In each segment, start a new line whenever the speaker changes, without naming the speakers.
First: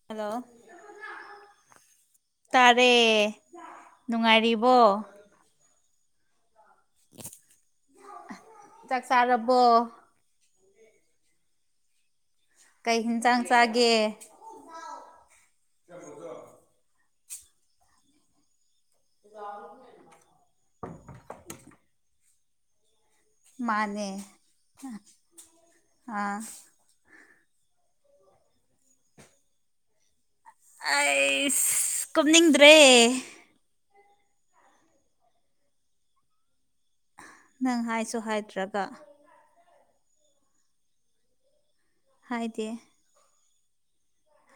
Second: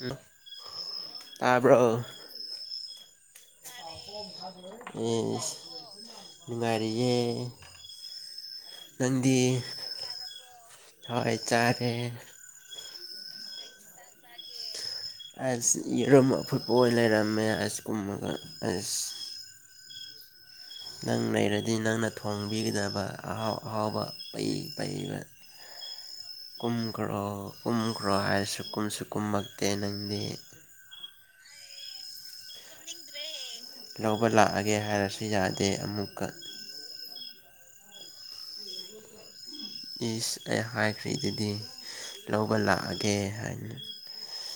ꯎꯝ
hello
ꯇꯥꯕ꯭ꯔꯣ
ꯇꯥꯔꯦ ꯅꯨꯡꯉꯥꯏꯔꯤꯕꯣ
ꯏꯁ ꯅꯨꯡꯉꯥꯏꯔꯤꯌꯦ
ꯆꯥꯛ
ꯅꯪꯗꯤ ꯆꯥꯛ
ꯆꯥꯔꯕꯣ
ꯆꯥꯔꯕꯣ ꯍꯣꯏ ꯑꯩ ꯆꯥꯔꯦ
ꯀꯩ ꯍꯤꯟꯁꯥꯡ ꯆꯥꯒꯦ
ꯑꯁ ꯌꯦꯔꯨꯝ ꯑꯐꯨꯠꯄ ꯑꯣꯏ ꯂꯩꯔꯝꯃꯦ ꯑꯁ [unintelligible]
[unintelligible]
ꯅꯪ ꯂꯩꯔꯗꯤ ꯅꯪꯅ ꯊꯣꯡꯕꯤꯒꯗꯕ ꯑꯍꯥꯎ ꯑꯍꯥꯎꯕ
ꯃꯥꯅꯦ
ꯄꯩ
ꯑꯥ
ꯈ꯭ꯔꯣ ꯀꯨꯝꯈ꯭ꯔꯣ ꯍꯥꯏꯔꯁꯨ ꯀꯨꯝꯁꯨ ꯀꯨꯝꯃꯛꯇꯦ ꯅꯪꯗꯤ
ꯑꯩꯁ ꯀꯨꯝꯅꯤꯡꯗ꯭ꯔꯦ
ꯂꯧꯕ ꯂꯥꯛꯑꯒꯦ ꯍꯥꯏꯔꯁꯨ ꯌꯥꯗꯦ ꯑꯃꯨꯛꯀ
ꯅꯪ ꯍꯥꯏꯁꯨ ꯍꯥꯏꯇ꯭ꯔꯒ
ꯏꯁ ꯑꯩ ꯍꯥꯏꯈ꯭ꯔꯦ ꯗꯨꯗꯤ ꯂꯧꯕ
ꯍꯥꯏꯗꯦ
ꯂꯥꯛꯑꯒꯦ ꯍꯥꯏꯅ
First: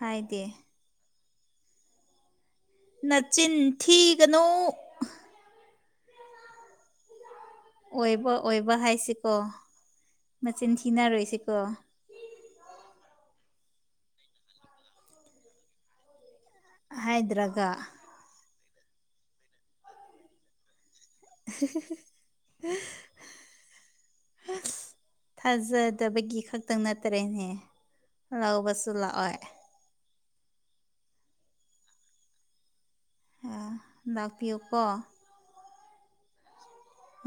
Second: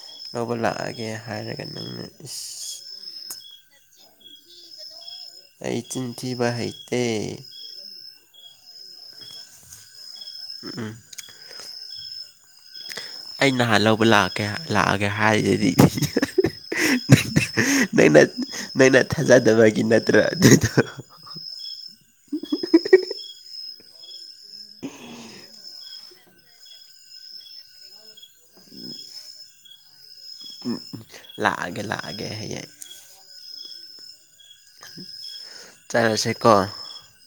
ꯍꯥꯏꯗꯦ
ꯂꯧꯕ ꯂꯥꯛꯑꯒꯦ ꯍꯥꯏꯔꯒ ꯅꯪꯅ ꯏꯁ
ꯅꯆꯤꯟꯊꯤꯒꯅꯨ
ꯑꯩ ꯆꯤꯟꯊꯤꯕ ꯍꯩꯇꯦ
ꯑꯣꯏꯕ ꯑꯣꯏꯕ ꯍꯥꯏꯁꯤꯀꯣ ꯃꯆꯤꯟ ꯊꯤꯅꯔꯣꯏꯁꯤꯀꯣ
ꯑꯩ ꯅꯍꯥꯟ ꯂꯧꯕ ꯂꯥꯛꯑꯀꯦ ꯂꯥꯛꯑꯒꯦ ꯍꯥꯏꯔꯤꯗꯗꯤ
ꯍꯥꯏꯗ꯭ꯔꯒ
ꯅꯪꯅ ꯅꯪꯅ ꯊꯥꯖꯗꯕꯒꯤ ꯅꯠꯇ꯭ꯔꯣ ꯑꯗꯨꯗꯣ
[unintelligible] ꯑꯁ ꯊꯥꯖꯗꯕꯒꯤ ꯈꯛꯇꯪ ꯅꯠꯇꯔꯦꯅꯦ ꯂꯧꯕꯁꯨ ꯂꯥꯛꯑꯣꯏ
ꯎꯝ ꯂꯥꯛꯑꯒꯦ ꯂꯥꯛꯑꯒꯦ ꯍꯌꯦꯡ
ꯂꯥꯛꯄꯤꯌꯣꯀꯣ
ꯆꯠꯂꯁꯦꯀꯣ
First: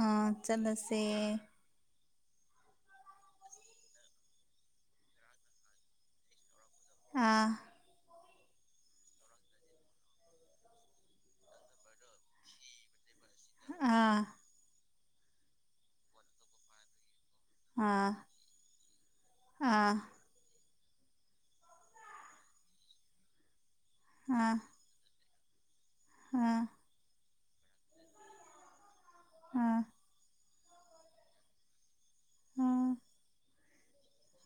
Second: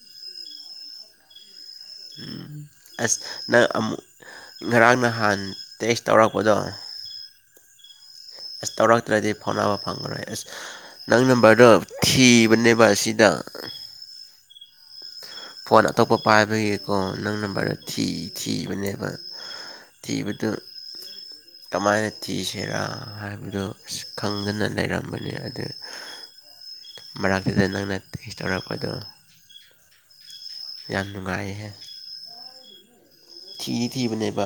ꯑꯥ ꯆꯠꯂꯁꯦ
ꯎꯝ ꯑꯁ ꯅꯪ ꯑꯃꯨꯛ ꯉꯔꯥꯡ ꯅꯍꯥꯟ ꯇꯦꯛꯁ ꯇꯧꯔꯛꯄꯗꯣ
ꯑꯥ
ꯑꯁ ꯇꯧꯔꯛꯇ꯭ꯔꯗꯤ ꯐꯥꯎꯅꯕ ꯐꯪꯉꯔꯣꯏ ꯑꯁ ꯅꯪ ꯅꯝꯕꯔꯗꯣ ꯊꯤꯕꯅꯦꯕ ꯑꯁꯤꯗ
ꯍꯣꯏ
ꯐꯣꯟ ꯑꯇꯣꯞꯄ ꯄꯥꯏꯕꯒꯤꯀꯣ ꯅꯪꯅ ꯈꯔ ꯊꯤ ꯊꯤꯕꯅꯦꯕ ꯊꯤꯕ ꯑꯗꯨ ꯀꯃꯥꯏꯅ ꯊꯤꯁꯤꯔꯥ ꯍꯥꯏꯕꯗꯨ ꯑꯁ ꯈꯪꯗꯅ ꯂꯩꯔꯝꯕꯅꯤ ꯅꯤ ꯑꯗꯨ
ꯎꯝ
ꯃꯔꯛꯇꯅꯦ ꯅꯪꯅ ꯇꯦꯁ ꯇꯧꯔꯛꯄꯗꯣ
ꯎꯝ
ꯌꯥꯝ ꯅꯨꯡꯉꯥꯏꯌꯦꯍꯦ ꯊꯤꯗꯤ ꯊꯤꯕꯅꯦꯕ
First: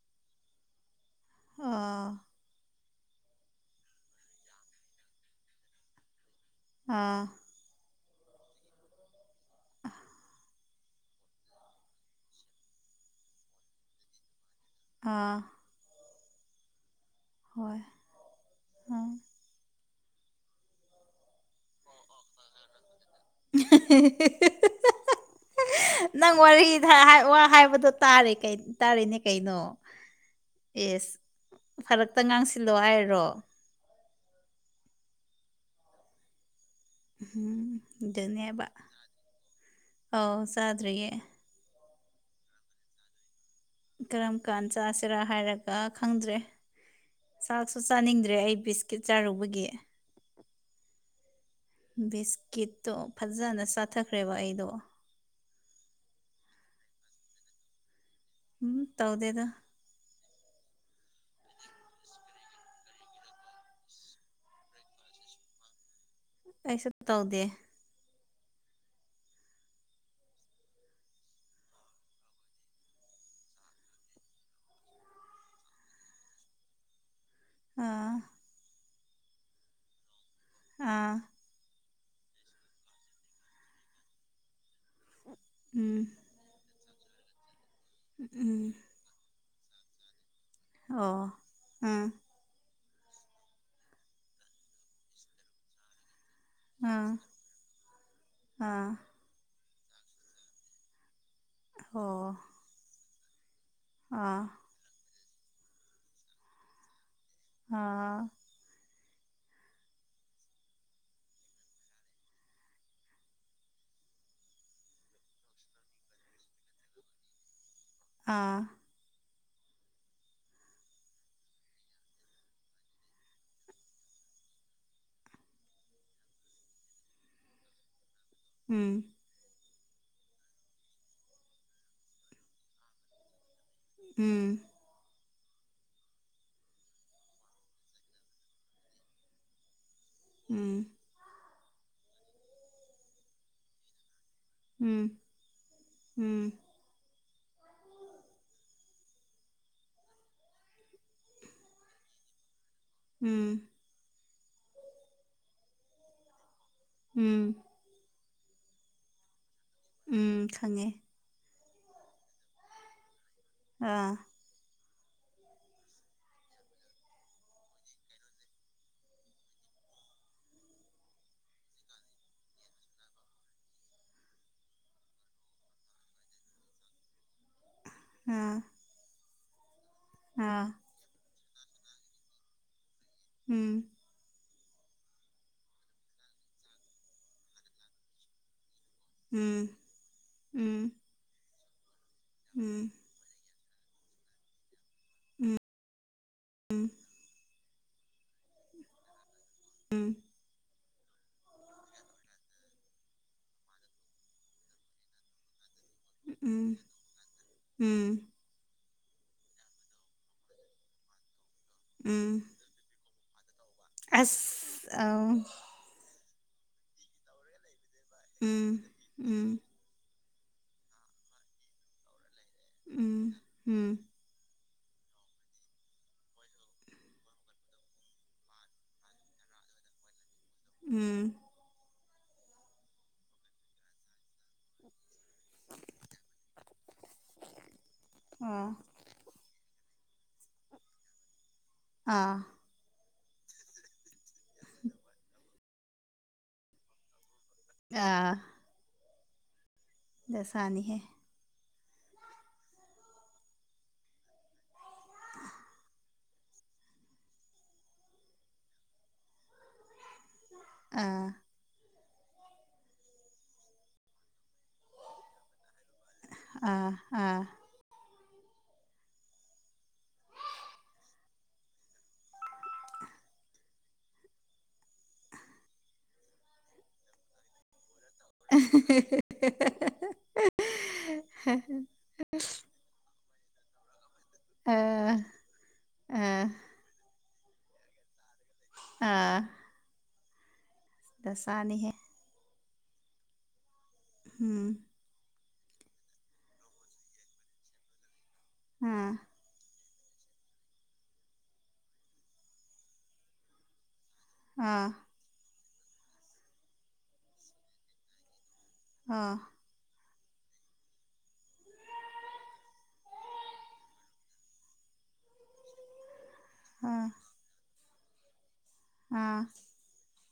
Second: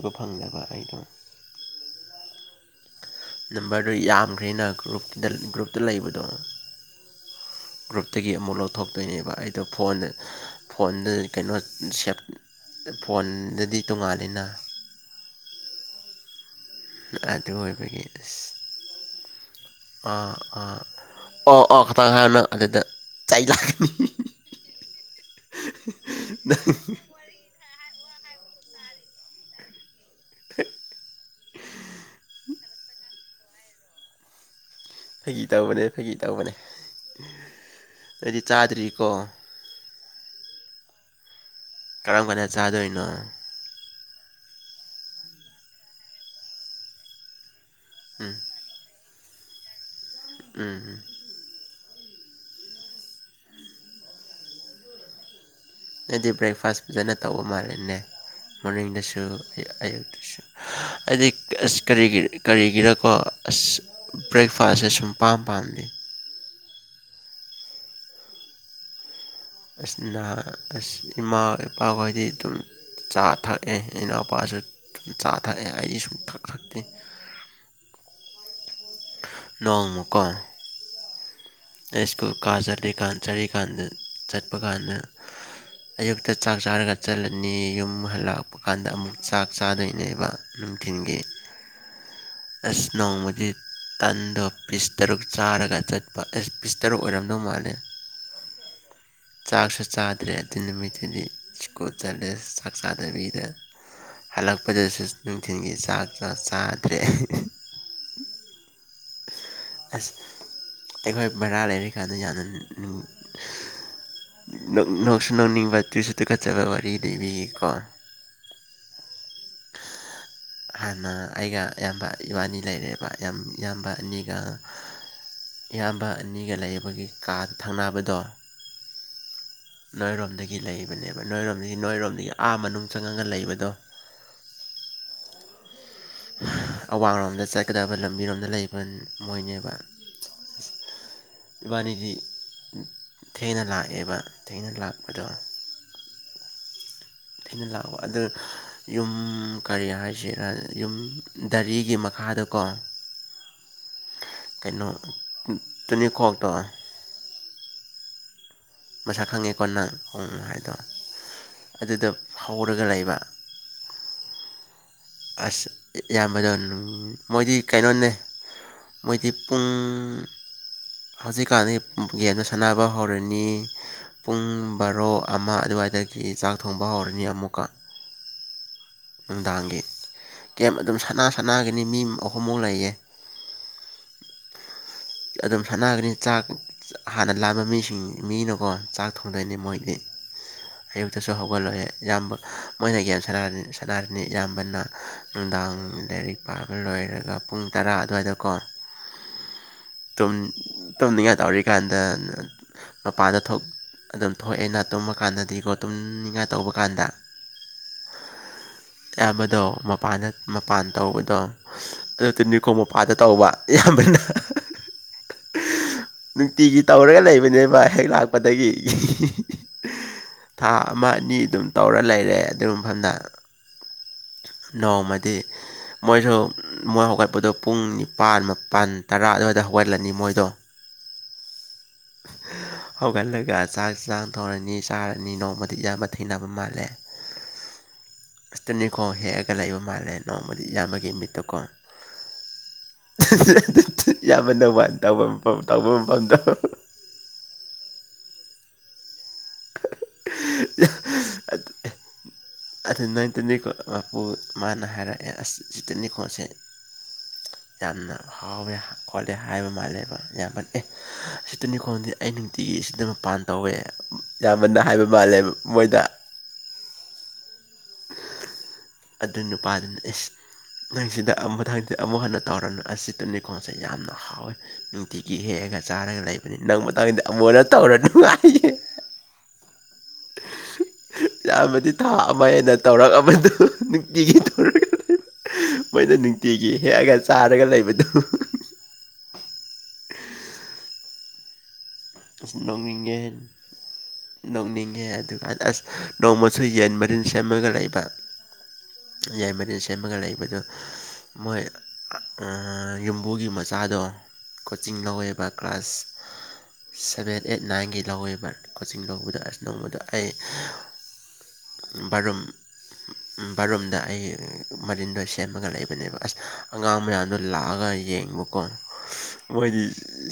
ꯎꯕ ꯐꯪꯗꯕ ꯑꯩꯗꯣ
ꯑꯣ
ꯅꯝꯕꯔꯗꯣ ꯌꯥꯝꯈ꯭ꯔꯦꯅ ꯒ꯭ꯔꯨꯞꯀꯤꯗ ꯒ꯭ꯔꯨꯞꯇ ꯂꯩꯕꯗꯣ
ꯑꯥ
ꯒ꯭ꯔꯨꯞꯇꯒꯤ ꯑꯃꯨꯛ ꯂꯧꯊꯣꯛꯇꯣꯏꯅꯦꯕ ꯑꯩꯗꯣ ꯐꯣꯟꯗ ꯐꯣꯟꯗ ꯀꯩꯅꯣ ꯁꯦꯞ ꯐꯣꯟꯗꯗꯤ ꯇꯣꯡꯉꯥꯜꯂꯤꯅ
ꯑꯥ
ꯑꯗꯨ ꯑꯣꯏꯕꯒꯤ ꯑꯁ ꯑꯥ ꯑꯥ ꯑꯣ ꯑꯣ ꯄꯥꯅ ꯑꯗꯨꯗ ꯆꯩ ꯂꯥꯛꯀꯅꯤ
ꯅꯪ ꯋꯥꯔꯤꯗꯍ ꯋꯥ ꯍꯥꯏꯕꯗꯣ ꯇꯥꯔꯦ ꯀꯩ ꯇꯥꯔꯤꯅꯦ ꯀꯩꯅꯣ ꯏꯁ ꯐꯔꯛꯇ ꯉꯥꯡꯁ ꯁꯤꯜꯂꯣ ꯍꯥꯏꯔꯣ
ꯐꯒꯤ ꯇꯧꯕꯅꯦ ꯐꯒꯤ ꯇꯧꯕꯅꯦ
ꯎꯝ
ꯑꯩꯗꯤ
ꯑꯗꯨꯅꯦꯕ
ꯆꯥꯗ꯭ꯔꯤꯀꯣ
ꯑꯥꯎ ꯆꯥꯗ꯭ꯔꯤꯌꯦ
ꯀꯔꯝ ꯀꯥꯟꯗ ꯆꯥꯗꯣꯏꯅꯣ
ꯀꯔꯝ ꯀꯥꯟ ꯆꯥꯁꯤꯔꯥ ꯍꯥꯏꯔꯒ ꯈꯪꯗ꯭ꯔꯦ ꯆꯥꯛꯁꯨ
ꯎꯝ
ꯆꯥꯅꯤꯡꯗ꯭ꯔꯦ ꯑꯩꯕꯤꯁ ꯀꯤꯠ ꯆꯥꯔꯨꯕꯒꯤ
ꯎꯝ ꯎꯝ
ꯕꯤꯁꯀꯤꯠꯇꯣ ꯐꯖꯅ ꯆꯥꯊꯈ꯭ꯔꯦꯕ ꯑꯩꯗꯣ
ꯅꯣꯅꯗꯤ ꯕ꯭ꯔꯦꯛꯐꯥꯁ ꯐꯖꯅ ꯇꯧꯕ ꯃꯥꯜꯂꯦꯅꯦ
ꯎꯝ
ꯃꯣꯔꯅꯤꯡꯗꯁꯨ
ꯇꯧꯗꯦꯗ
ꯑꯌꯨꯛꯇꯁꯨ ꯍꯥꯏꯗꯤ ꯑꯁ ꯀꯔꯤꯒꯤ ꯀꯔꯤꯒꯤꯔꯀꯣ ꯑꯁ ꯕ꯭ꯔꯦꯛꯐꯥꯁꯁꯦ ꯁꯨꯝꯄꯥꯝ ꯄꯥꯝꯗꯦ
ꯑꯩꯁꯨ ꯇꯧꯗꯦ
ꯑꯁ ꯅ ꯑꯁ ꯏꯃꯥ ꯏꯄꯥꯈꯣꯏꯗꯤ ꯑꯗꯨꯝ ꯆꯥ ꯊꯛꯑꯦ ꯏꯅꯥꯎꯄꯥꯁꯨ ꯆꯥ ꯊꯛꯑꯦ ꯑꯩ ꯁꯨꯡꯊꯛ ꯊꯛꯇꯦ
ꯑꯥ
ꯅꯣꯡꯃꯀꯣ
ꯑꯥ
ꯑꯩ ꯁ꯭ꯀꯨꯜ ꯀꯥ ꯆꯠꯂꯤꯀꯥꯟ ꯆꯠꯔꯤꯀꯥꯟꯗ ꯆꯠꯄ ꯀꯥꯟꯗ
ꯎꯝ
ꯑꯌꯨꯛꯇ ꯆꯥꯛ ꯆꯥꯔꯒ ꯆꯠꯂꯅꯤ ꯌꯨꯝ ꯍꯜꯂꯛꯄ
ꯎꯝ
ꯀꯥꯟꯗ ꯑꯃꯨꯛ ꯆꯥꯛ ꯆꯥꯗꯣꯏꯅꯦꯕ ꯅꯨꯡꯊꯤꯟꯒꯤ
ꯑꯣ ꯎꯝ
ꯑꯁ ꯅꯣꯡꯃꯗꯤ ꯇꯟꯗꯣ ꯄꯤꯁ ꯇꯔꯨꯛ ꯆꯥꯔꯒ ꯆꯠ ꯄ ꯑꯁ ꯄꯤꯁꯇꯔ
ꯑꯥ
ꯑꯣꯏꯔꯝꯗꯧ ꯃꯥꯜꯂꯦ
ꯑꯥ
ꯆꯥꯛꯁꯨ ꯆꯥꯗ꯭ꯔꯦ ꯑꯗꯨ ꯅꯨꯃꯤꯠꯇꯨꯗꯤ ꯁ꯭ꯀꯨꯜ ꯆꯠꯂꯦ
ꯑꯣ
ꯆꯥꯛ ꯆꯥꯗꯕꯤꯗ
ꯑꯥ
ꯍꯜꯂꯛꯄꯗꯁꯨ ꯅꯨꯡꯊꯤꯜꯒꯤ ꯆꯥꯛ ꯆꯥ ꯆꯥꯗ꯭ꯔꯦ
ꯑꯥ
ꯑꯁ ꯑꯩꯈꯣꯏ ꯕꯥꯔꯥ ꯂꯩꯔꯤꯀꯥꯟꯗ ꯌꯥꯝꯅ ꯅꯨ ꯅꯣꯛꯁꯨ ꯅꯣꯛꯅꯤꯡꯕ ꯇꯨꯁꯨ ꯇꯨꯀꯠꯆꯕ ꯋꯥꯔꯤ ꯂꯤꯕꯤꯒꯦ ꯀꯣ
ꯑꯥ
ꯍꯥꯟꯅ ꯑꯩꯒ ꯏꯌꯥꯝꯕ ꯏꯕꯥꯅꯤ ꯂꯩꯔꯦꯕ ꯏꯌꯥꯝ ꯏꯌꯥꯝꯕ ꯑꯅꯤꯒ ꯏꯌꯥꯝꯕ ꯑꯅꯤꯒ ꯂꯩꯕꯒꯤ ꯀꯥ ꯊꯪꯅꯕꯗꯣ
ꯎꯝ
ꯅꯣꯏꯔꯣꯝꯗꯒꯤ ꯂꯩꯕꯅꯦꯕ ꯅꯣꯏꯔꯣꯝꯗꯒꯤ ꯅꯣꯏꯔꯣꯝꯗꯒꯤ ꯑꯥ ꯃꯅꯨꯡ ꯆꯪꯉꯒ ꯂꯩꯕꯗꯣ
ꯎꯝ
ꯑꯋꯥꯡꯂꯣꯝꯗ ꯆꯠꯀꯗꯕ ꯂꯝꯕꯤꯔꯣꯝꯗ ꯂꯩꯕ ꯃꯣꯏꯅꯦꯕ
ꯎꯝ
ꯏꯕꯥꯅꯤꯗꯤ ꯊꯦꯡꯅ ꯂꯥꯛꯑꯦꯕ ꯊꯦꯡꯅ
ꯎꯝ
ꯂꯥꯛꯄꯗꯣ
ꯎꯝ
ꯑꯩꯅ ꯂꯥꯛꯑꯣ ꯑꯗ ꯌꯨꯝ ꯀꯔꯤ ꯍꯥꯏꯁꯦ ꯌꯨꯝ ꯔꯤꯒꯤ ꯐꯥꯗꯀꯣ
ꯎꯝ
ꯀꯩꯅꯣ ꯇꯨꯅꯤꯈꯣꯛꯇꯣ
ꯎꯝ
ꯃꯁꯛ ꯈꯪꯉꯦꯀꯣ ꯅꯪ ꯎꯡ
ꯎꯝ
ꯍꯥꯏꯗꯣ
ꯈꯪꯉꯦ
ꯑꯗꯨꯗꯣ ꯍꯧꯔꯒ ꯂꯩꯕ
ꯑꯥ
ꯑꯁ ꯏꯌꯥꯝꯕꯗꯣ ꯃꯣꯏꯗꯤ ꯀꯩꯅꯣꯅꯦ ꯃꯣꯏꯗꯤ ꯄꯨꯡ ꯍꯧꯖꯤꯛꯀꯥꯟꯗꯤ ꯒꯦꯝꯗ ꯁꯥꯟꯅꯕ ꯍꯧꯔꯅꯤ ꯄꯨꯡ ꯕꯥꯔꯣ ꯑꯃ ꯑꯗꯨꯋꯥꯏꯗꯒꯤ ꯆꯥꯛ ꯊꯣꯡꯕ ꯍꯧꯔꯅꯤ ꯑꯃꯨꯛꯀ
ꯎꯝ
ꯅꯨꯡꯗꯥꯡꯒꯤ ꯀꯦꯝ ꯑꯗꯨꯝ ꯁꯅꯥ ꯁꯥꯟꯅꯒꯅꯤ ꯃꯤ ꯑꯍꯨꯝꯃꯨꯛ ꯂꯩꯌꯦ
ꯎꯝ
ꯑꯗꯨꯝ ꯁꯥꯟꯅꯒꯅꯤ ꯆꯥꯛ ꯍꯥꯟꯅ ꯂꯝꯕ ꯃꯤꯁꯤꯡ ꯃꯤꯅꯀꯣ ꯆꯥꯛ ꯊꯣꯡꯗꯣꯏꯅꯤ
ꯎꯝ
ꯃꯣꯏꯗꯤ
ꯎꯝ
ꯑꯌꯨꯛꯇꯁꯨ ꯍꯧꯒꯠꯂꯣꯏꯌꯦ ꯏꯌꯥꯝꯕ
ꯎꯝ
ꯃꯣꯏꯅ ꯒꯦꯝ ꯁꯥꯟꯅꯔꯅꯤ ꯁꯅꯥꯔꯅꯤ ꯏꯌꯥꯝꯕꯅ ꯅꯨꯡꯗꯥꯡ ꯂꯥꯏꯔꯤꯛ ꯄꯥꯕ ꯂꯣꯏꯔꯒ ꯄꯨꯡ ꯇꯔꯥ ꯑꯗꯨꯋꯥꯏꯗꯀꯣ
ꯎꯝ
ꯇꯨꯝꯅꯤꯡꯉꯥꯏ ꯇꯧꯔꯤꯀꯥꯟꯗ ꯃꯄꯥꯟꯗ ꯊꯣꯛ ꯑꯗꯨꯝ ꯊꯣꯛꯑꯦꯅ ꯇꯨꯝꯃ ꯀꯥꯟꯗꯗꯤꯀꯣ ꯇꯨꯝꯅꯤꯡꯉꯥꯏ ꯇꯧꯕ
ꯎꯝ
ꯀꯥꯟꯗ
ꯎꯝ
ꯑꯌꯥꯝꯕꯗꯣ ꯃꯄꯥꯟꯗ ꯃꯄꯥꯟ ꯇꯧꯕꯗꯣ ꯑꯗꯨ
ꯎꯝ
ꯇꯤꯅꯤꯈꯣꯡ ꯃꯄꯥꯟꯗ ꯇꯧꯕ ꯏꯌꯥꯝꯕꯅ
ꯑ
ꯅꯨꯡꯇꯤꯒꯤ ꯇꯧꯔꯒ ꯂꯩꯕꯅꯦꯕ ꯍꯦꯛ ꯂꯥꯛꯄꯗꯒꯤ
ꯎꯝ ꯎꯝ
[unintelligible] ꯊꯥ ꯑꯃ ꯑꯅꯤ ꯑꯗꯨꯝ ꯇꯧꯔ ꯂꯩꯔꯦ ꯑꯗꯨ ꯃꯐꯝꯗ
ꯎꯝ ꯎꯝ
ꯅꯣꯡꯃꯗꯤ ꯃꯣꯏꯁꯨ ꯃꯣꯏ ꯍꯧꯒꯠꯄꯗꯣ ꯄꯨꯡ ꯅꯤꯄꯥꯜ ꯃꯥꯄꯜ ꯇꯔꯥ ꯑꯗꯨꯋꯥꯏꯗ ꯍꯧꯒꯠꯂꯅꯤ ꯃꯣꯏꯗꯣ
ꯎꯝ
ꯍꯧꯒꯠꯂꯒ ꯆꯥꯛ ꯆꯥꯛ ꯊꯣꯡꯔꯅꯤ ꯆꯥꯔꯅꯤ ꯅꯣꯡꯃꯗꯤ ꯏꯌꯥꯝꯕ ꯊꯩꯅꯕ ꯃꯥꯜꯂꯦ
ꯑꯣ
ꯑꯁꯇꯅꯤꯀꯣ ꯍꯦꯛꯑꯒ ꯂꯩꯕ ꯃꯥꯜꯂꯦ ꯅꯣꯡꯃꯗꯤ ꯏꯌꯥꯝꯕꯒꯤ ꯃꯤꯠꯇꯨ ꯀꯣ
ꯑꯥ
[unintelligible] ꯏꯌꯥꯝꯕ ꯅꯝꯕꯔ ꯋꯥꯟ ꯇꯧꯕ ꯃꯐꯝ ꯇꯧꯕ ꯃꯐꯝꯗꯨ
ꯑ ꯂꯩꯁꯅꯤ ꯍ
ꯑꯗꯨ ꯅꯪ ꯇꯨꯅꯤꯈꯣꯛ ꯃꯄꯨ ꯃꯥꯅ ꯍꯥꯏꯔꯛꯑꯦ ꯑꯁ ꯁꯤꯇꯅꯤꯀꯣ ꯄꯣꯠꯁꯦ ꯌꯥꯝꯅ ꯍꯥꯎꯋꯦ ꯈꯣꯠꯂꯦ ꯍꯥꯏꯕ ꯃꯥꯜꯂꯦꯕ ꯏꯌꯥꯝꯕꯅ
ꯑꯥ
ꯇꯤꯅꯤꯈꯣꯛꯗꯤ ꯑꯩ ꯅꯨꯡꯇꯤꯒꯤ ꯑꯁꯤꯗ ꯃꯄꯥꯟ ꯇꯧꯋꯦ ꯏꯌꯥꯝꯕꯅ ꯍꯥꯏꯕ ꯃꯥꯜꯂꯦ ꯃꯣꯏꯗ
ꯑꯥ ꯑꯥ
ꯑꯗꯨ ꯅꯨꯄꯥꯗꯨꯅ ꯑꯦꯁ ꯅꯪꯁꯤꯗ ꯑꯃꯨꯊꯪ ꯗꯤ ꯑꯃꯨꯛ ꯍꯟꯅ ꯇꯧꯔꯅꯨ ꯑꯁꯤ ꯇꯨꯅꯤꯈꯣꯛꯁꯦ ꯌꯥꯝꯅ ꯍꯥꯎꯋꯦ ꯅꯨꯡꯇꯤꯒꯤ ꯍꯦꯛꯑꯒ ꯆꯥꯔꯒ ꯂꯩꯕꯅꯤ ꯅꯪ ꯃꯇꯥꯡꯁꯤꯗꯤ ꯑꯃꯨꯛ ꯍꯟꯅ ꯇꯧꯔꯅꯤ
[unintelligible]
ꯏꯌꯥꯝꯕꯗꯤ ꯊꯥ ꯑꯃ ꯍꯦꯟꯅ ꯇꯧꯔꯛꯑꯕꯗꯨ ꯅꯨꯡꯇꯤꯒꯤ ꯇꯧꯔꯒ
ꯑꯥ
ꯂꯩ ꯃꯣꯏꯅ
ꯑꯥ
ꯅꯨꯡꯇꯤꯒꯤ ꯍꯦꯛꯑꯒ ꯆꯥꯔꯒ ꯂꯩꯕꯗꯨꯣ
ꯑꯥ ꯗꯁꯥꯅꯤꯍꯦ
ꯑꯁ ꯅꯣꯛꯅꯤꯡꯉꯦ
ꯎꯝ
ꯅꯣꯛꯅꯤꯡꯉꯦ ꯑꯗꯨꯒ ꯑꯁ ꯅꯣꯡꯃꯁꯨ ꯌꯦꯟ ꯃꯔꯤꯟ ꯁꯦꯝꯃꯒ ꯂꯩꯕ
ꯎꯝ
ꯌꯥꯏꯃꯔꯤꯜ ꯁꯦꯝꯃꯒ ꯂꯩꯕꯗꯨ ꯃꯣꯏ ꯎꯝ ꯌꯨꯝꯕꯨꯒꯤ ꯃꯆꯥꯗꯣ
ꯑꯥ
ꯀꯣꯆꯤꯡ ꯂꯧꯋꯦꯕ ꯀ꯭ꯂꯥꯁ ꯁꯚꯦꯟ ꯑꯩꯠ ꯅꯥꯏꯟꯒꯤ ꯂꯧꯋꯦꯕ ꯀꯣꯆꯤꯡ
ꯑꯥ
ꯂꯧꯕꯗ ꯑꯁ ꯅꯣꯡꯃꯗ ꯑꯩ ꯔꯨꯝ ꯎꯝ ꯕꯥꯠꯔꯨꯝꯗ ꯑꯩ ꯃꯔꯤꯟꯗꯣ ꯁꯦꯝꯃꯒ ꯂꯩꯕꯅꯦꯕ ꯑꯁ ꯑꯉꯥꯡ ꯃꯌꯥꯝꯗꯣ ꯂꯥꯛꯑꯒ ꯌꯦꯡꯕꯀꯣ
ꯑꯥ
ꯃꯣꯏꯗꯤ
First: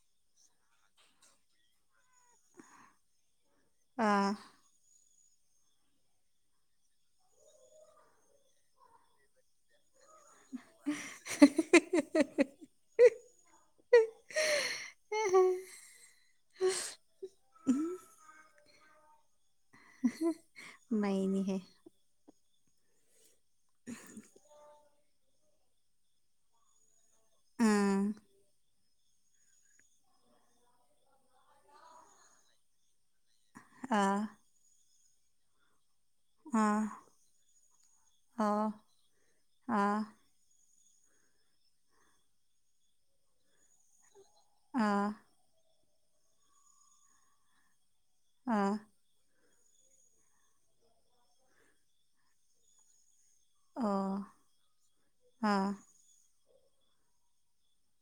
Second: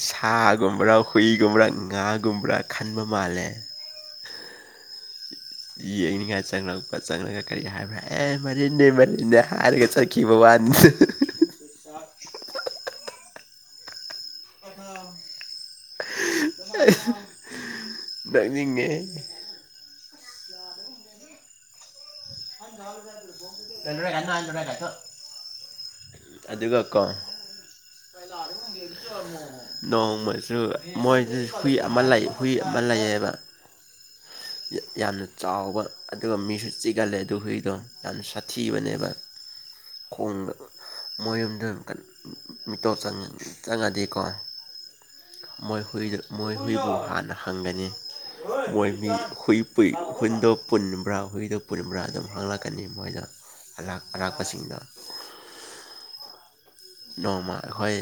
ꯁꯥꯒꯨꯝꯕꯔ ꯍꯨꯏꯒꯨꯝꯕ꯭ꯔꯥ ꯉꯥꯒꯨꯝꯕ꯭ꯔꯥ ꯈꯟꯕ ꯃꯥꯜꯂꯦ
ꯑꯥ
ꯌꯦꯡꯅꯤꯡꯉꯥꯏ ꯆꯪꯂꯛꯄ ꯆꯪꯂꯛꯒ ꯀꯔꯤ ꯍꯥꯏꯕ ꯑꯦ ꯃꯅꯦ ꯃꯔꯟꯗꯦ ꯍꯥꯏꯔꯒ ꯆ ꯀꯤꯕ ꯋꯥꯅꯤꯗ ꯗꯔꯖꯅꯤꯡꯉꯦ
ꯥꯏꯅꯤꯍꯦ
[unintelligible] [unintelligible] ꯑꯗꯨꯒꯀꯣ
ꯎꯝ
[unintelligible] ꯅꯣꯡꯃꯁꯨ ꯃꯣꯏꯗ ꯍꯨꯏ ꯑꯃ ꯂꯩ ꯍꯨꯏ ꯑꯃ ꯂꯩꯌꯦꯕ
ꯑꯥ
ꯌꯥꯝꯅ ꯆꯥꯎꯕ ꯑꯗꯨꯒ ꯃꯤꯁꯨ
ꯑꯥ
ꯆꯤꯛꯒꯜꯂꯦ ꯨꯍꯩꯗꯣ ꯌꯥꯝꯅ
ꯑꯣ
ꯁꯥꯊꯤꯕꯅꯦꯕ
ꯑꯥ
ꯈꯣꯡ ꯃꯣꯏ ꯌꯨꯝꯗ ꯀ ꯃꯤꯇꯣꯞ ꯆꯪ ꯆꯪ ꯌꯥꯗꯦꯀꯣ
ꯑꯥ
ꯃꯣꯏ ꯍꯨꯏꯗꯨ ꯃꯣꯏ ꯍꯨꯏꯗꯨ ꯍꯥꯟꯅ ꯍꯪꯒꯅꯤ
ꯑꯥ
ꯃꯣꯏ ꯍꯨꯏ ꯍꯨꯏ ꯏ ꯍꯨꯟꯗꯣ ꯄꯨꯟꯕ꯭ꯔꯥ ꯍꯨꯏꯗꯣ ꯄꯨꯟꯕ꯭ꯔꯥ ꯑꯗꯨꯝ ꯍꯥꯡꯪꯂꯛꯀꯅꯤ ꯃꯣꯏꯅ ꯁꯂꯥꯛ
ꯑꯣ
ꯃꯅꯥ ꯃꯁꯤꯡꯗꯨ
ꯑꯥ
ꯅꯣꯡꯃ ꯑꯩꯈꯣꯏ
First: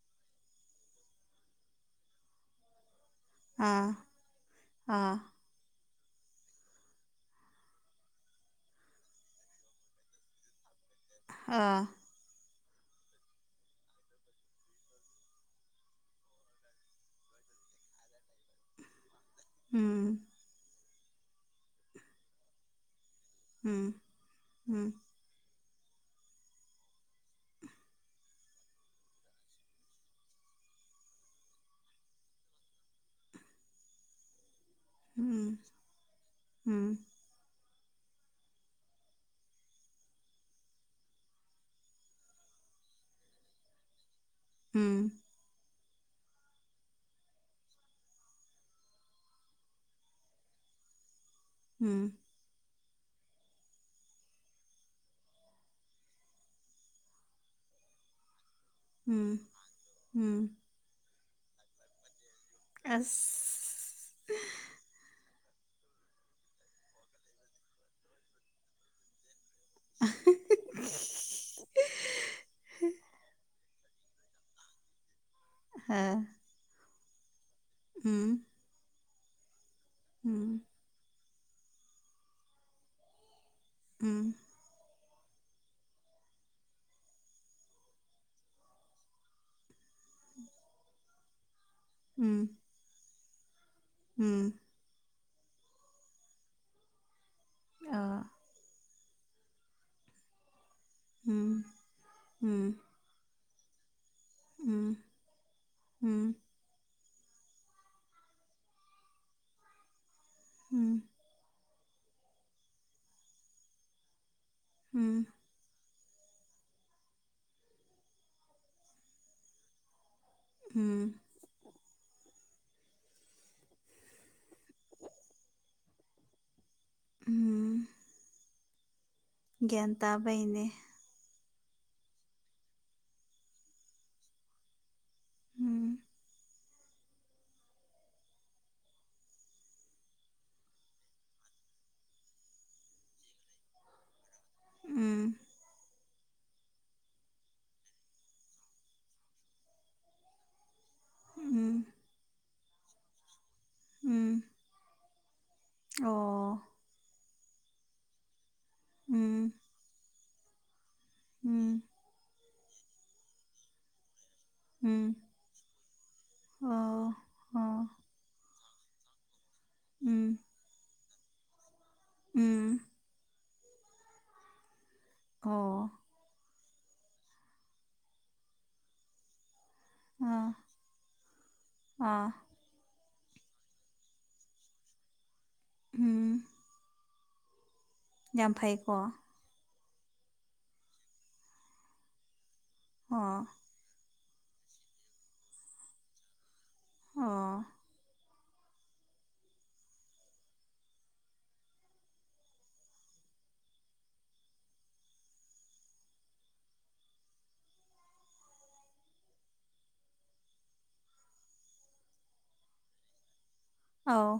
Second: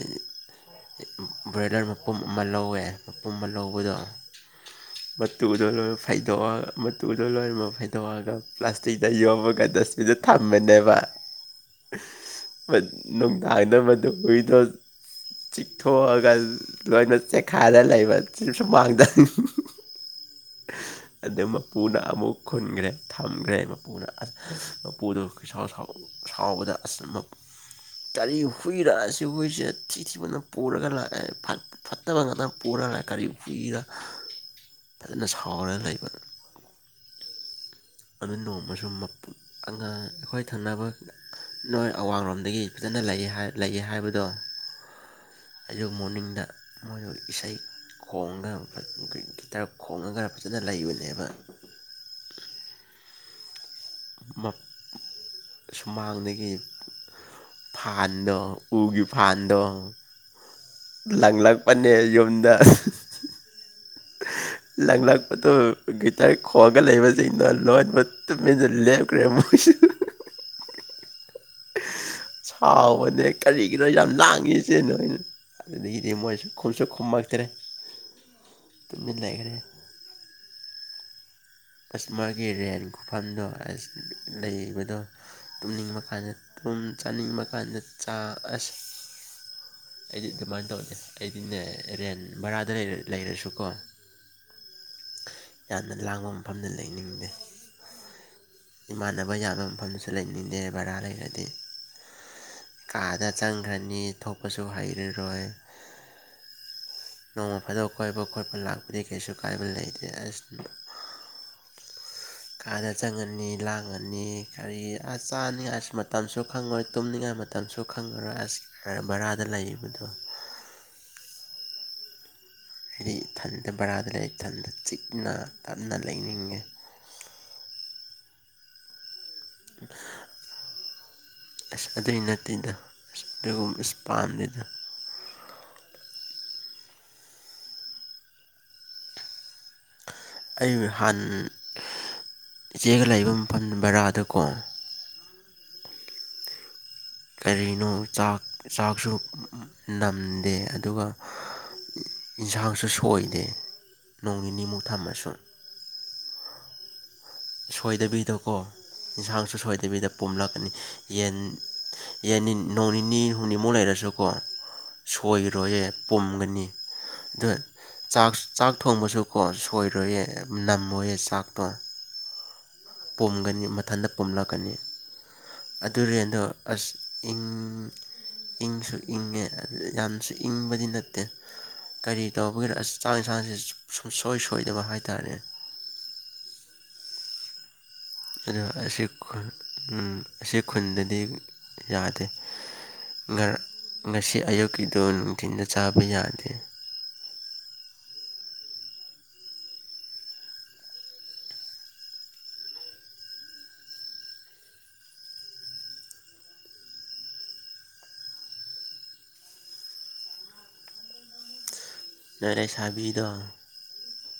ꯕ꯭ꯔꯣꯏꯂꯔ ꯃꯄꯨꯝ ꯑꯃ ꯂꯧꯋꯦ ꯃꯄꯨꯝꯕ ꯂꯧꯕꯗꯣ
ꯑꯥ ꯑꯥ
ꯕꯠ ꯃꯇꯨꯗꯣ ꯂꯣꯏꯅꯃꯛ ꯐꯩꯗꯣꯛꯑꯒ ꯃꯇꯨꯗꯣ ꯂꯣꯏꯅꯃꯛ ꯐꯩꯗꯣꯛꯑꯒ ꯄ꯭ꯂꯥꯁꯇꯤꯛꯇ ꯌꯣꯞꯄꯒꯗ ꯗꯨꯗ ꯊꯝꯃꯅꯦꯕ
ꯑꯥ
[unintelligible] ꯆꯤꯊꯣꯛꯑꯒ ꯂꯣꯏꯅ ꯆꯦꯛꯈꯥꯗ ꯂꯩꯕ ꯆꯁꯨ ꯃꯥꯡꯗꯅꯤ
ꯎꯝ
ꯑꯗꯨ ꯃꯄꯨꯅ ꯑꯃꯨꯛ ꯈꯨꯟꯒ꯭ꯔꯦ ꯊꯝꯈ꯭ꯔꯦ
ꯎꯝ
ꯃꯄꯨꯅ
ꯎꯝ
ꯃꯄꯨꯗꯨꯣꯥꯎ ꯁꯥꯎꯕꯗ ꯀꯒꯥꯔꯤ ꯍꯨꯏꯔꯛꯑꯁꯤ ꯍꯨꯏꯁꯦ ꯊꯤ ꯊꯤꯕꯅ ꯄꯨꯔꯒ ꯂꯥꯛꯑꯦ ꯐꯠꯇꯕ ꯉꯥꯛꯇ ꯄꯨꯔꯒ ꯀꯔꯤ ꯈꯨꯏꯔ ꯐꯖꯅ
ꯎꯝ
ꯁꯥꯎꯔꯒ ꯂꯩꯕ
ꯎꯝ
ꯑꯗꯨ ꯅꯣꯡꯃꯁꯨ ꯃꯄꯨ ꯑꯉꯥꯡ ꯑꯩꯈꯣꯏ ꯊꯪꯅꯕ ꯅꯣꯏ ꯑꯋꯥꯡꯡꯂꯣꯝꯗꯒꯤ ꯐꯖꯅ ꯂꯩꯑꯦ ꯂꯩꯑꯦ ꯍꯥꯏꯕꯗꯣ
ꯎꯝ
ꯑꯩꯁꯨ ꯃꯣꯔꯅꯤꯡꯗ ꯃꯣꯏꯁꯨ ꯏꯁꯩ ꯈꯣꯡꯒ ꯒꯤ ꯒꯤꯇꯔ ꯈꯣꯡꯉꯒ ꯐꯖꯅ ꯂꯩꯕꯅꯦꯕ
ꯎꯝ
ꯑꯝ ꯁꯨꯃꯥꯡꯗꯒꯤ ꯐꯥꯟꯗꯣ ꯎꯒꯤ
ꯎꯝ
ꯐꯥꯟꯗꯣ
ꯎꯝ
ꯂꯪꯂꯛꯄꯅꯦ ꯌꯨꯝꯗ
[unintelligible]
ꯂꯥꯡꯂꯛꯄꯗꯨꯣ ꯒꯤꯇꯥꯔ ꯈꯣꯡꯑꯒ ꯂꯩꯕꯁꯤꯡꯅ ꯂꯣꯟꯕ ꯇꯨꯃꯤꯟꯅ ꯂꯦꯞꯈ꯭ꯔꯦ ꯃꯣꯏꯁꯨ
[unintelligible]
ꯍꯥꯎꯟꯅ ꯀꯔꯤ ꯀꯩꯒꯤꯅꯣ ꯌꯥꯝ ꯂꯥꯡꯉꯁꯦ ꯅꯣꯏ
ꯑ
ꯑꯗꯨꯗꯒꯤꯗꯤ ꯃꯣꯏꯁꯨ ꯈꯨꯝꯁꯨ ꯈꯨꯝꯃꯛꯇ꯭ꯔꯦ
ꯎꯝ
ꯑꯗꯨꯃꯤ ꯂꯩꯈꯔꯦ
ꯎꯝ
ꯑꯁꯃꯒꯤ ꯔꯦꯟ ꯈꯨꯐꯝꯗꯣ ꯑ
ꯎꯝ
ꯂꯩꯕꯗꯣ ꯇꯨꯝꯅꯤꯡꯕ ꯀꯥꯟꯗꯨꯝ ꯆꯥꯅꯤꯡꯕ ꯀꯥꯟꯗ ꯆꯥꯛ ꯑꯩꯗꯤ ꯑꯗꯨꯃꯥꯏꯅ ꯇꯧꯅꯦ ꯑꯩꯗꯤꯅꯦ ꯔꯦꯟ
ꯎꯝ
ꯕꯔꯥꯗ ꯂꯩꯔꯁꯨꯀꯣ
ꯎꯝ
ꯌꯥꯝꯅ ꯂꯥꯡꯕ ꯃꯐꯝꯗ ꯂꯩꯅꯤꯡꯗꯦ
ꯑꯥ
ꯏꯃꯥꯟꯅꯕ ꯌꯥꯝꯕ ꯃꯐꯝꯁꯨ ꯂꯩꯅꯤꯡꯗꯦ ꯕꯔꯥ ꯂꯩꯔꯗꯤ
ꯎꯝ ꯎꯝ
ꯀꯥꯗ ꯆꯪꯈ꯭ꯔꯅꯤ ꯊꯣꯛꯄꯁꯨ
ꯎꯝ
ꯍꯩꯔꯔꯣꯏ
ꯎꯝ
ꯅꯣꯡꯃ ꯐꯥꯗꯣꯛꯕ ꯀꯣꯏꯕ ꯈꯣꯠꯄ ꯂꯥꯛꯄꯗꯤ ꯀꯩꯁꯨ ꯀꯥꯏꯕ ꯂꯩꯇꯦ ꯑꯁ
ꯎꯝ
ꯀꯥꯗ ꯆꯪꯉꯅꯤ ꯂꯥꯡꯉꯅꯤ ꯀꯔꯤ
ꯎꯝ
ꯑꯁ ꯆꯥꯅꯤꯡꯉꯤꯏꯁꯨ ꯃꯠ ꯇꯝꯁꯨ ꯈꯪꯉꯔꯣꯏ ꯇꯨꯝꯅꯤꯡꯉꯥꯏ ꯃꯇꯝꯁꯨ ꯈꯪꯉꯔꯣꯏ ꯑꯁ ꯕꯔꯥꯗ ꯂꯩꯔꯤꯕꯗꯣ
ꯎꯝ
ꯍꯥꯏꯗꯤ ꯏ ꯊꯟꯗ ꯕꯔꯥꯗ ꯂꯩ ꯏꯊꯟꯗ ꯆꯤꯛꯅ ꯇꯞꯅ ꯂꯩꯅꯤꯡꯉꯦ
ꯎꯝ ꯒ꯭ꯌꯥꯟ ꯇꯥꯕꯩꯅꯦ
ꯑꯁ ꯑꯗꯨꯏ ꯅꯠꯇꯦꯗ ꯑꯁ ꯑꯗꯨꯒꯨꯝꯕ ꯑꯁ ꯄꯥꯝꯗꯗ
ꯎꯝ
ꯑꯩ ꯍꯥꯟ ꯏꯆꯦꯒ ꯂꯩꯕ ꯃꯐꯝ ꯕꯔꯥꯗ ꯀꯣ
ꯎꯝ
ꯀꯔꯤꯅꯣ ꯆꯥꯛ ꯆꯥꯛꯁꯨ ꯅꯝꯗꯦ ꯑꯗꯨꯒ
ꯎꯝ
ꯏꯟꯁꯥꯡꯁꯨ ꯁꯣꯏꯗꯦ ꯅꯣꯡ
ꯎꯝ
ꯅꯤꯅꯤꯃꯨꯛ ꯊꯝꯃꯁꯨ
ꯑꯣ
ꯁꯣꯏꯗꯕꯤꯗꯀꯣ
ꯎꯝ
ꯌꯦꯟꯁꯥꯡꯁꯨ ꯁꯣꯏꯗꯕꯤꯗ ꯄꯨꯝꯝꯂꯛꯀꯅꯤ ꯌꯦꯟ
ꯎꯝ
ꯌꯦꯅꯤꯟ ꯅꯣꯡꯅꯤ ꯍꯨꯡꯅꯤ ꯃꯣ ꯂꯩꯥꯏꯔꯁꯨꯀꯣ
ꯎꯝ
ꯁꯣꯏꯔꯣꯏꯌꯦ ꯄꯨꯝꯒꯅꯤ
ꯑꯣ
ꯑꯗꯨ
ꯑꯣ
ꯆꯥꯛ ꯆꯥꯛ ꯊꯣꯡꯕꯁꯨ ꯍꯣ ꯁꯣꯏꯔꯣꯏꯌꯦ
ꯎꯝ
ꯅꯝꯃꯣꯏꯌꯦ ꯆꯥꯛꯇꯣ
ꯎꯝ
ꯄꯝꯒꯅꯤ ꯃꯊꯟꯇ ꯄꯣꯨꯝꯂꯛꯀꯅꯤ
ꯑꯣ
ꯑꯗꯨꯔꯦꯟꯗꯣ ꯑꯁ ꯏꯪ ꯏꯪꯁꯨ ꯏꯪꯉꯦ ꯌꯥꯝꯁꯨ
ꯑꯥ
ꯏꯪꯕꯁꯨ ꯅꯠꯇꯦ ꯀꯔꯤ
ꯑꯥ
ꯇꯧ ꯃꯣꯏꯒꯤ ꯆꯥꯛ ꯏꯟꯁꯥꯡꯁꯤꯦ ꯁꯨꯡꯁꯣꯏ ꯁꯣꯏꯗꯕ ꯍꯥꯏꯇꯥꯔꯦꯅꯦ
ꯍꯝ
ꯑꯗꯨ
ꯐꯩꯀꯣ
ꯑꯁꯤ ꯈꯨꯟ ꯑꯝ ꯑꯁꯤ ꯈꯨꯟꯗꯗꯤ ꯌꯥꯗꯦ
ꯑꯣ
ꯉꯥ ꯉꯁꯤ ꯑꯌꯨꯛꯀꯤꯗꯣ ꯅꯨꯡꯊꯤꯟꯗ ꯆꯥꯕ ꯌꯥꯗꯦ
ꯑꯣ
ꯅꯑꯦ ꯁꯥꯕꯤꯗꯣ
ꯑꯥꯎ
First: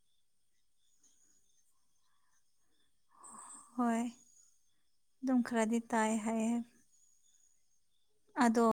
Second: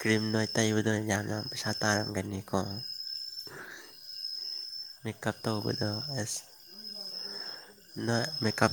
ꯀ꯭ꯔꯤꯝꯗꯣ ꯇꯩꯕꯗꯣ ꯌꯥꯝꯅ ꯄꯩꯁꯥ ꯇꯥꯡꯉꯝꯒꯅꯤꯀꯣ
ꯍꯣꯏ ꯑꯗꯨꯝ ꯈꯔꯗꯤ
ꯇꯧꯕꯗꯣ
ꯇꯥꯏ
ꯑꯁ
ꯍꯥꯏꯌꯦ
ꯅꯣꯏ ꯃꯦꯀꯥꯞ
ꯑꯗꯣ